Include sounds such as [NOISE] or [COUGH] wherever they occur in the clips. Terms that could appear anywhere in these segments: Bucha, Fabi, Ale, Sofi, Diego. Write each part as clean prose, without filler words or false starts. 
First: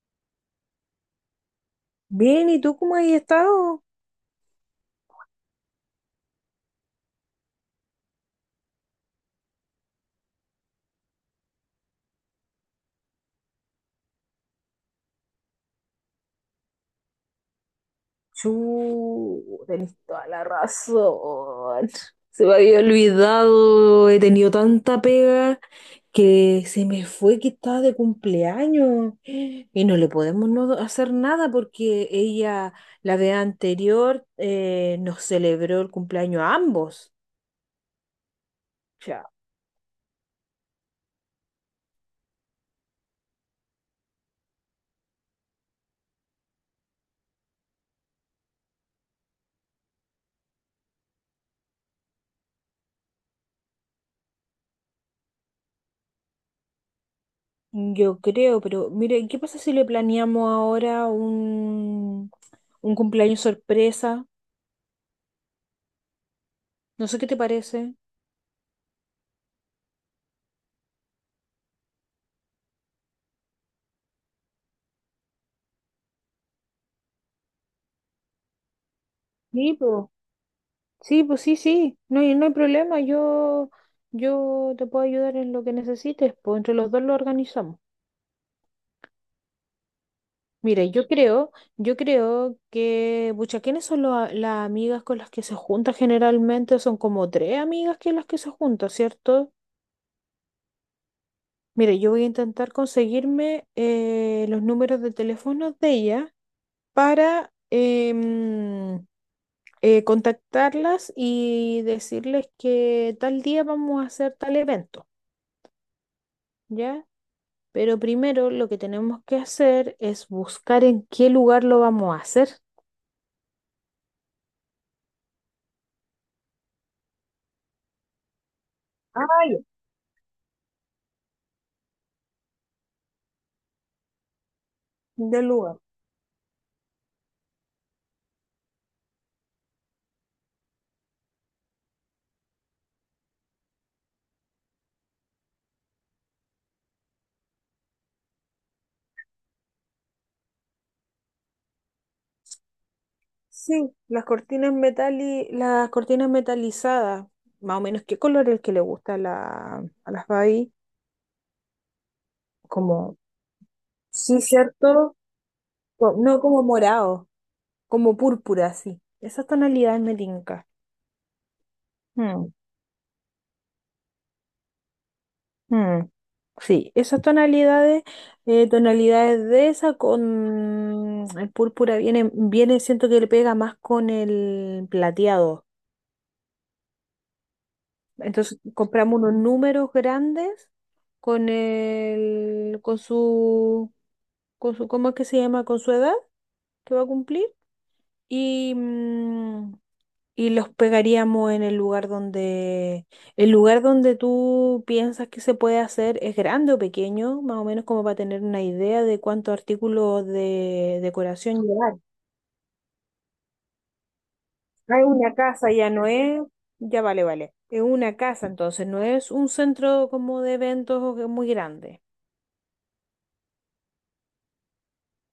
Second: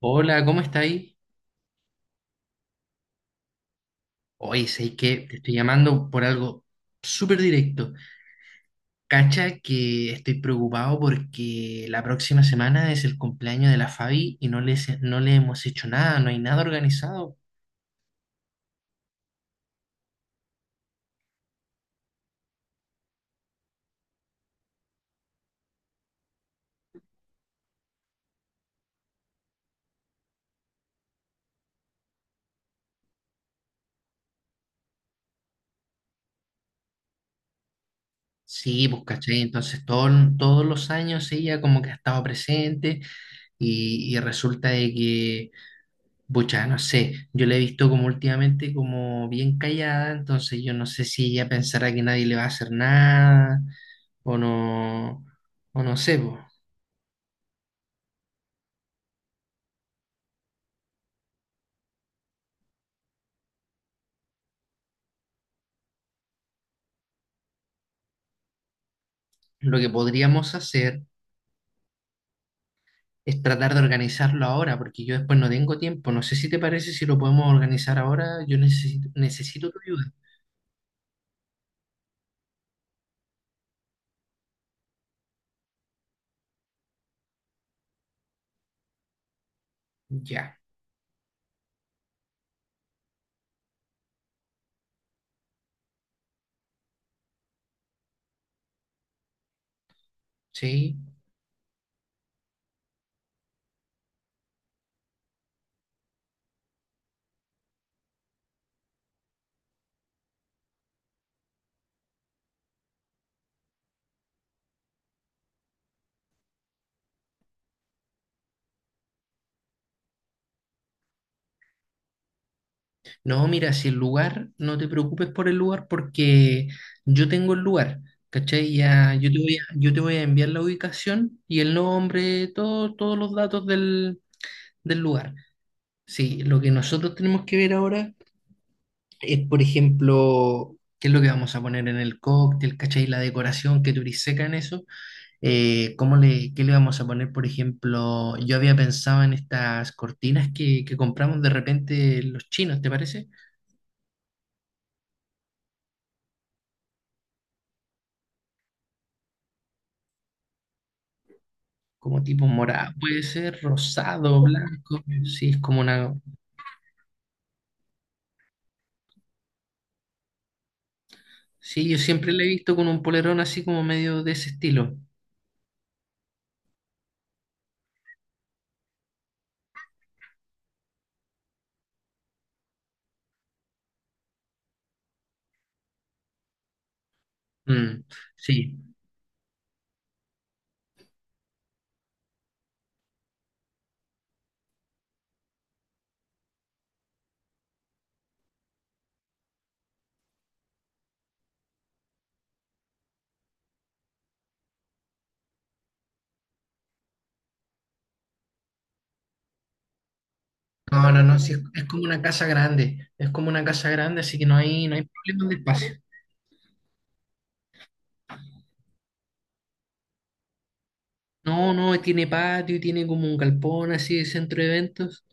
Hola, ¿cómo estáis? Bien, ¿y tú cómo has estado? hoy? Sé que te estoy llamando por algo súper directo. Cacha que estoy preocupado porque la próxima semana es el cumpleaños de la Fabi y no le hemos hecho nada, no hay nada organizado. Chu, tenés toda la razón. Se me había olvidado, he tenido tanta pega que se me fue que estaba de cumpleaños y no le podemos no hacer nada porque ella, la vez anterior, nos celebró el cumpleaños a ambos. Sí, pues Ya. cachai, entonces todos los años ella como que ha estado presente y resulta de que bucha, no sé, yo la he visto como últimamente como bien callada, entonces yo no sé si ella pensará que nadie le va a hacer nada o no, o no sé, po. Yo creo, pero mire, ¿qué pasa si le planeamos ahora un cumpleaños sorpresa? No sé qué te parece. Lo que podríamos hacer es tratar de organizarlo ahora, porque yo después no tengo tiempo. No sé si te parece si lo podemos organizar ahora, yo necesito Sí, tu pues, ayuda. sí, pues sí, sí, no hay problema, yo te puedo ayudar en lo que necesites, pues entre los dos lo organizamos. Ya, Mira, yo creo que, pucha, ¿quiénes son las amigas con las que se junta generalmente? Son como tres amigas que las que se junta, ¿cierto? sí. Mira, yo voy a intentar conseguirme los números de teléfono de ella para contactarlas y decirles que tal día vamos a hacer tal evento. ¿Ya? Pero primero lo que tenemos que hacer es buscar en qué lugar lo vamos a hacer. No, mira, si el lugar, no te preocupes por el lugar porque yo tengo el lugar, ¿cachai? Ya, yo te Ay, voy a, yo te voy a enviar la ubicación y el nombre, todos los datos del lugar. del lugar. Sí, lo que nosotros tenemos que ver ahora es, por ejemplo, qué es lo que vamos a poner en el cóctel, ¿cachai? La decoración, que tú eres seca en eso. ¿Qué le vamos a poner, por ejemplo? Yo había pensado en estas cortinas que compramos de repente los chinos, ¿te parece? Sí, las cortinas metalizadas, más o menos qué color es el que le gusta a, la, a las Babi, Como tipo morado, como, puede ser sí, rosado, blanco, cierto. sí, es como una. No como morado, como púrpura, sí. Esas tonalidades me tinca. Sí, yo siempre la he Mm. visto con un polerón así como medio de ese estilo. Mm, sí, esas tonalidades, tonalidades de esa con el púrpura viene, viene, siento que le pega más con el plateado. Mm, Entonces sí. compramos unos números grandes con con su, ¿cómo es que se llama? Con su edad que va a cumplir. Y, y los pegaríamos en el lugar donde tú piensas que se puede hacer es grande o pequeño, más o menos como para tener una idea de cuántos artículos de No, no, no, sí, es, decoración es llevar. como una casa grande, es como una casa grande, así que no hay, no Ah, hay es una problema de casa, ya espacio. no es, ya vale, vale. Es una casa, entonces no es un centro como de eventos o que muy No, no, grande. tiene patio, tiene como un galpón así de centro de eventos.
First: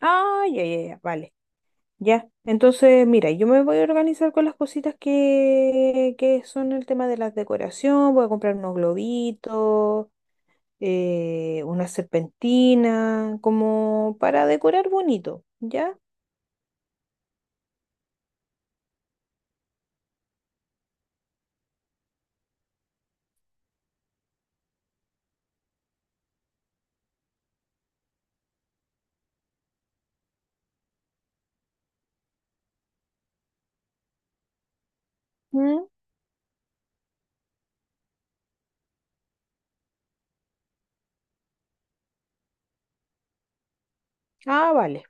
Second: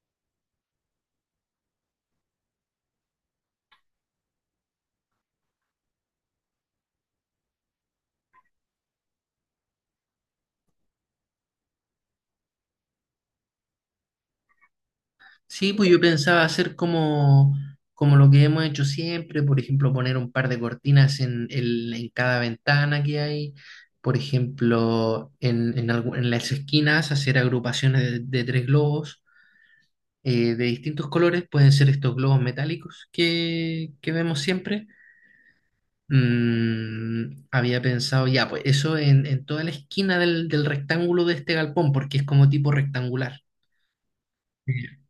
Ah, ya, ya, ya, vale. Ya, entonces mira, yo me voy a organizar con las cositas que son el tema de la decoración, voy a comprar unos globitos, una serpentina, como para decorar bonito, Sí, pues ¿ya? yo pensaba hacer como, como lo que hemos hecho siempre, por ejemplo, poner un par de cortinas en cada ventana que hay, por ejemplo, en las esquinas hacer agrupaciones de tres globos de distintos colores, pueden ser estos globos metálicos que vemos siempre. ¿Mm? Mm, había pensado ya, pues eso en toda la esquina del rectángulo de este galpón, porque es como tipo rectangular. Ah, vale.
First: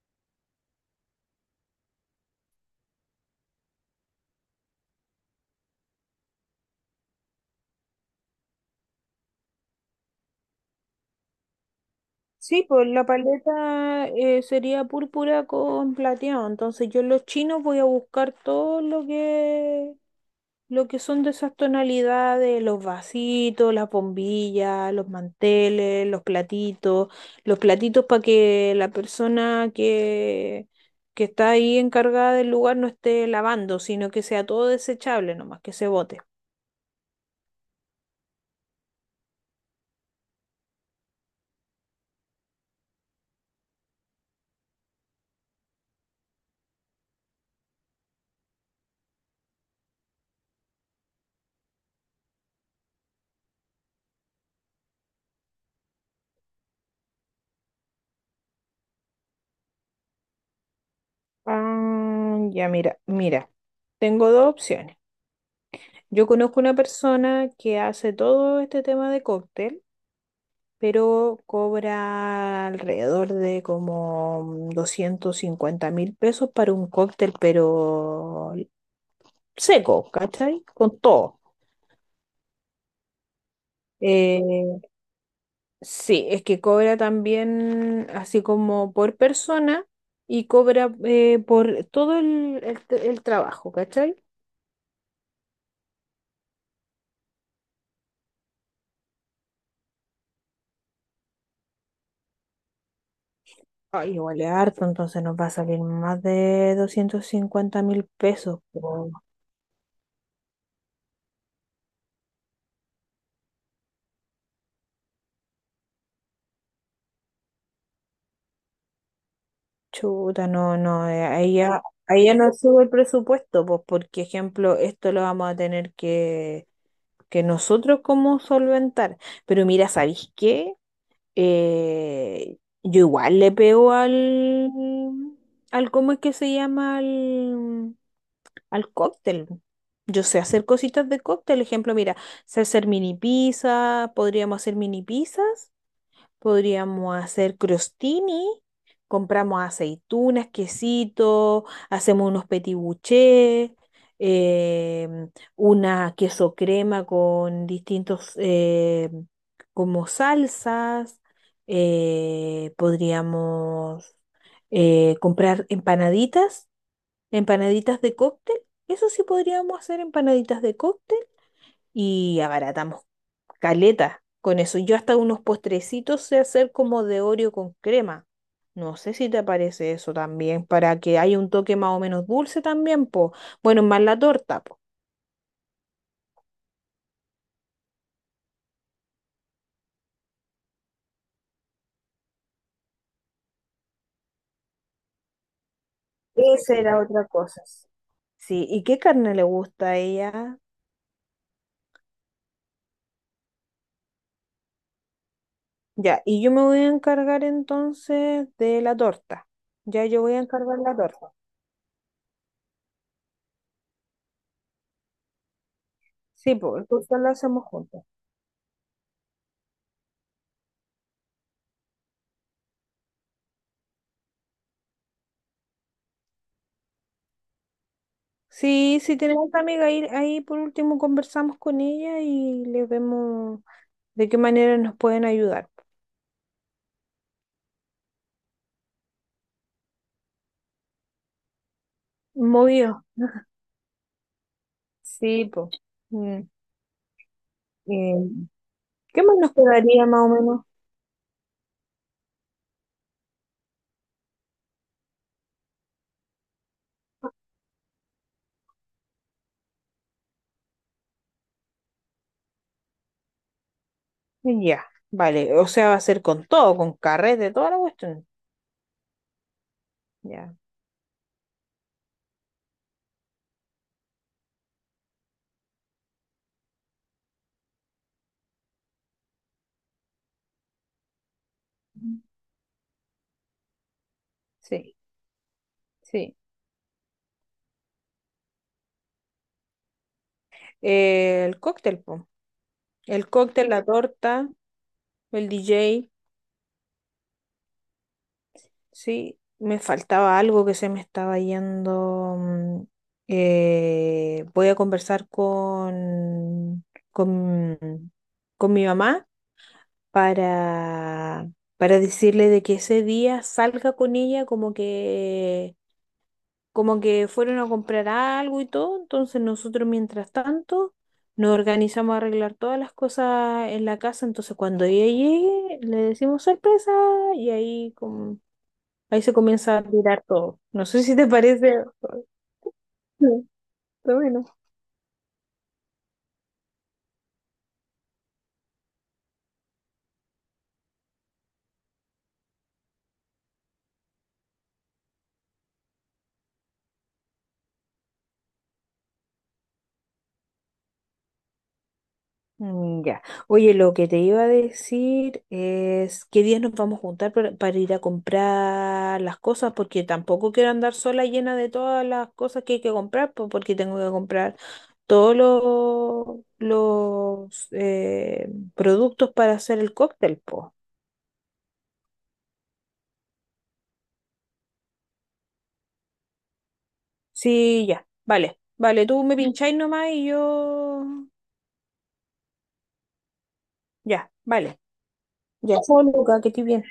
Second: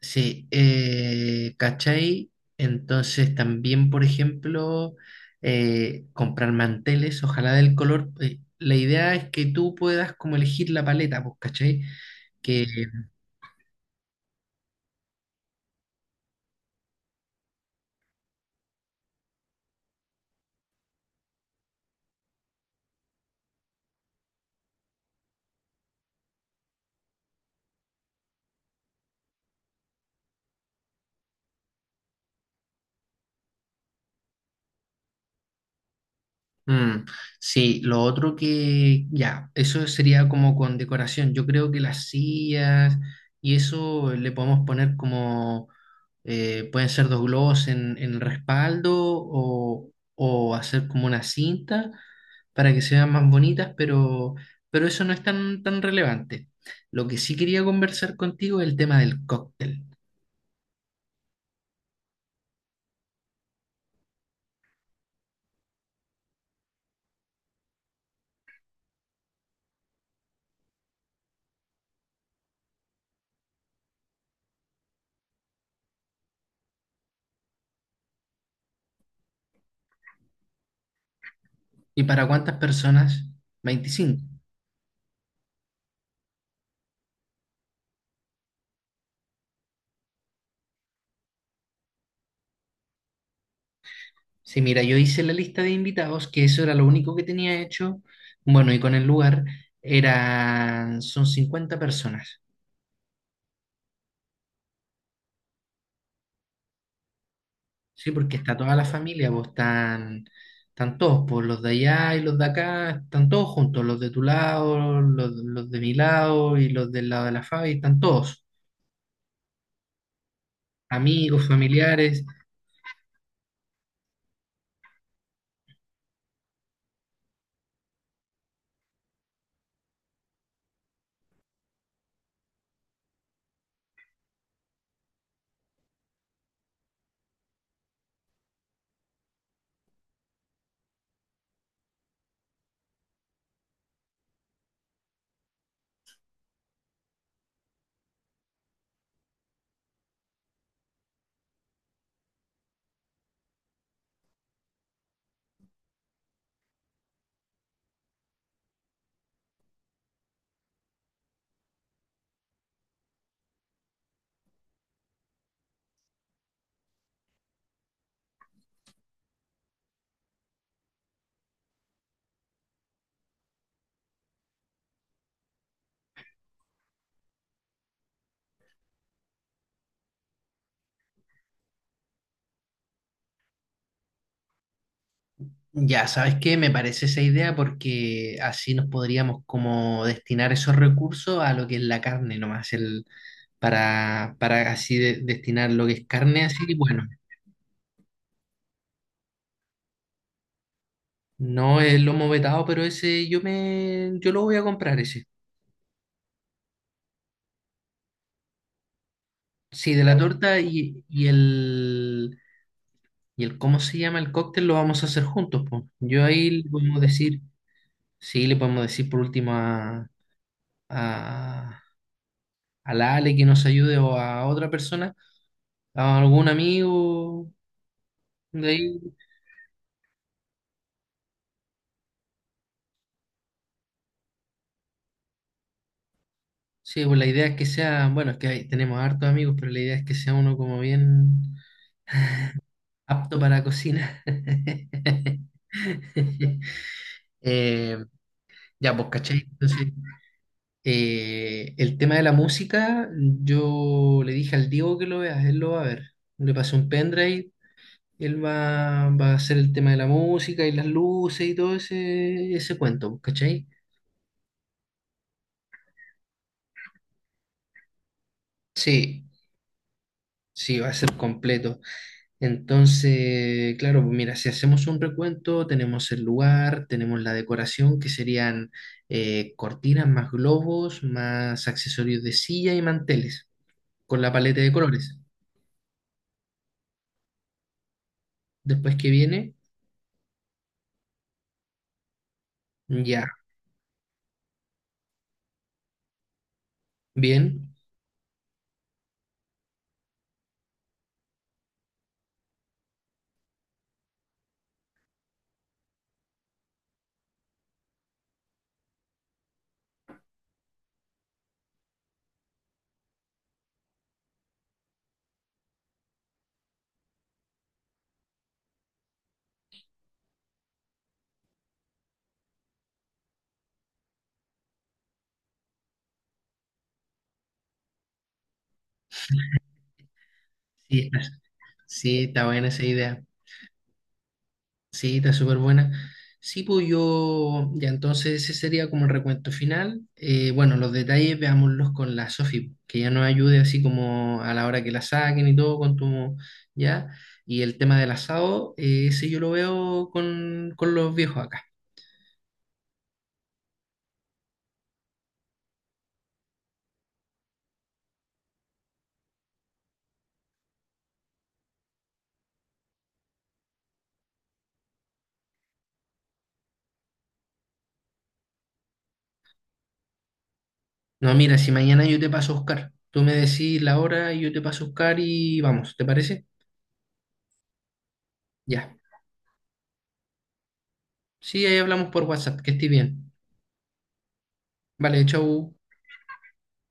Sí, ¿cachai? Entonces también, por ejemplo, comprar manteles, ojalá del color. La idea es que tú puedas como elegir la paleta, pues, ¿cachai? Sí, Que, pues la paleta sería púrpura con plateado, entonces yo en los chinos voy a buscar todo lo que lo que son de esas tonalidades, los vasitos, las bombillas, los manteles, los platitos para que la persona que está ahí encargada del lugar no esté lavando, sino que sea todo desechable nomás, que se bote. mm, sí, lo otro que, ya, eso sería como con decoración. Yo creo que las sillas y eso le podemos poner como, pueden ser dos globos en el respaldo o hacer como una cinta, para que se vean más bonitas, pero eso no es tan, tan relevante. Lo que sí quería conversar contigo es el tema del cóctel. Ah, ya mira, mira, tengo dos opciones. Yo conozco una persona que hace todo este tema de cóctel, pero cobra alrededor de como $250.000 para un cóctel, pero seco, ¿cachai? Con todo. ¿Y para cuántas personas? 25. Eh, sí, es que cobra también así como por persona y cobra por todo el trabajo, ¿cachai? Sí, mira, yo hice la lista de invitados, que eso era lo único que tenía hecho. Bueno, y con el lugar eran, son 50 personas. Ay, igual es harto, entonces nos va a salir más de doscientos cincuenta mil Sí, porque está pesos. toda la familia, vos están, todos, pues los de allá y los de acá, están todos juntos, los de tu lado, los de mi lado y los del lado de la Fabi, están todos. Chuta, no, no, Amigos, familiares. ahí ya no sube el presupuesto, pues porque ejemplo, esto lo vamos a tener que nosotros como solventar. Pero mira, ¿sabéis qué? Eh, yo igual le pego ¿cómo es que se llama? Al cóctel. Yo sé hacer cositas de cóctel, ejemplo, mira, sé hacer mini pizza, podríamos hacer mini pizzas, podríamos hacer crostini, compramos aceitunas, quesito, hacemos unos petit bouchés, em, una queso crema con distintos como salsas. Podríamos comprar empanaditas, empanaditas de cóctel. Eso sí, podríamos hacer empanaditas de cóctel y abaratamos caleta con eso. Yo hasta unos postrecitos sé hacer como de Oreo con crema. No sé si te parece eso también, para que haya un toque más o menos dulce también, po. Bueno, más la torta, po. Ya, ¿sabes qué? Me parece esa idea porque así nos podríamos como destinar esos recursos a lo que es la carne nomás, para así destinar lo que es carne, así Esa que era bueno, otra cosa. Sí, ¿y qué carne le gusta a ella? no es lomo vetado, pero ese yo lo voy a comprar ese. Ya, y yo me voy a encargar entonces de la torta. Sí, de Ya, la yo voy a torta encargar la y, y torta. el, y el, ¿cómo se llama? El cóctel lo vamos a hacer juntos, po. Yo ahí Sí, le pues, podemos entonces la decir, hacemos juntos. sí, le podemos decir por último a a la Ale que nos ayude o a otra persona, a algún amigo de Sí, ahí. si tenemos a amiga ahí, ahí por último conversamos con ella y le vemos de qué manera nos pueden ayudar. Sí, pues la idea es que sea, bueno, es que ahí tenemos hartos amigos, pero la idea es que sea uno como bien Movido. apto para cocina. Sí, [LAUGHS] pues. Eh, ¿Qué ya, pues, más ¿cachai? nos Entonces, quedaría más o menos? El tema de la música, yo le dije al Diego que lo vea, él lo va a ver. Le pasé un pendrive, él va a hacer el tema de la música y las luces y todo ese cuento, pues, ¿cachai? Ya, vale. O sea, va a ser con todo, con carrete, toda la cuestión. Sí, Ya. sí, va a ser completo. Entonces, claro, pues mira, si hacemos un recuento, tenemos el lugar, tenemos la decoración, que serían cortinas más globos, más accesorios de silla y manteles, con la paleta de Sí, colores. sí. Después que viene, El cóctel, po. ya, El cóctel, la torta, el DJ. bien. Sí, me faltaba algo que se me estaba yendo. Voy a conversar con, con mi mamá para, para decirle de que ese día salga con ella como que fueron a comprar algo y todo. Entonces nosotros mientras tanto nos organizamos a arreglar todas las cosas en la casa. Entonces cuando ella llegue le decimos sorpresa y ahí como ahí se comienza a tirar todo. No Sí, sé si está- te parece. sí, está buena esa idea. Sí, está bueno. Sí, está súper buena. Sí, pues yo, ya entonces ese sería como el recuento final. Bueno, los detalles veámoslos con la Sofi, que ya nos ayude así como a la hora que la saquen y todo, con tu, ya. Y el tema del asado, ese yo lo veo con, los viejos acá. Mm, ya. Oye, lo que te iba a decir es qué días nos vamos a juntar para ir a comprar las cosas, porque tampoco quiero andar sola llena de todas las cosas que hay que comprar, porque tengo que comprar todos los productos para hacer el cóctel, po. No, mira, si mañana yo te paso a buscar, tú me decís la hora y yo te paso a buscar y vamos, ¿te parece? Sí, ya. Vale, Ya. vale, tú me pincháis nomás y yo. Sí, ahí hablamos por WhatsApp, que estés bien. Ya, vale. Vale, chau. Ya, chao, Luca, que estoy bien.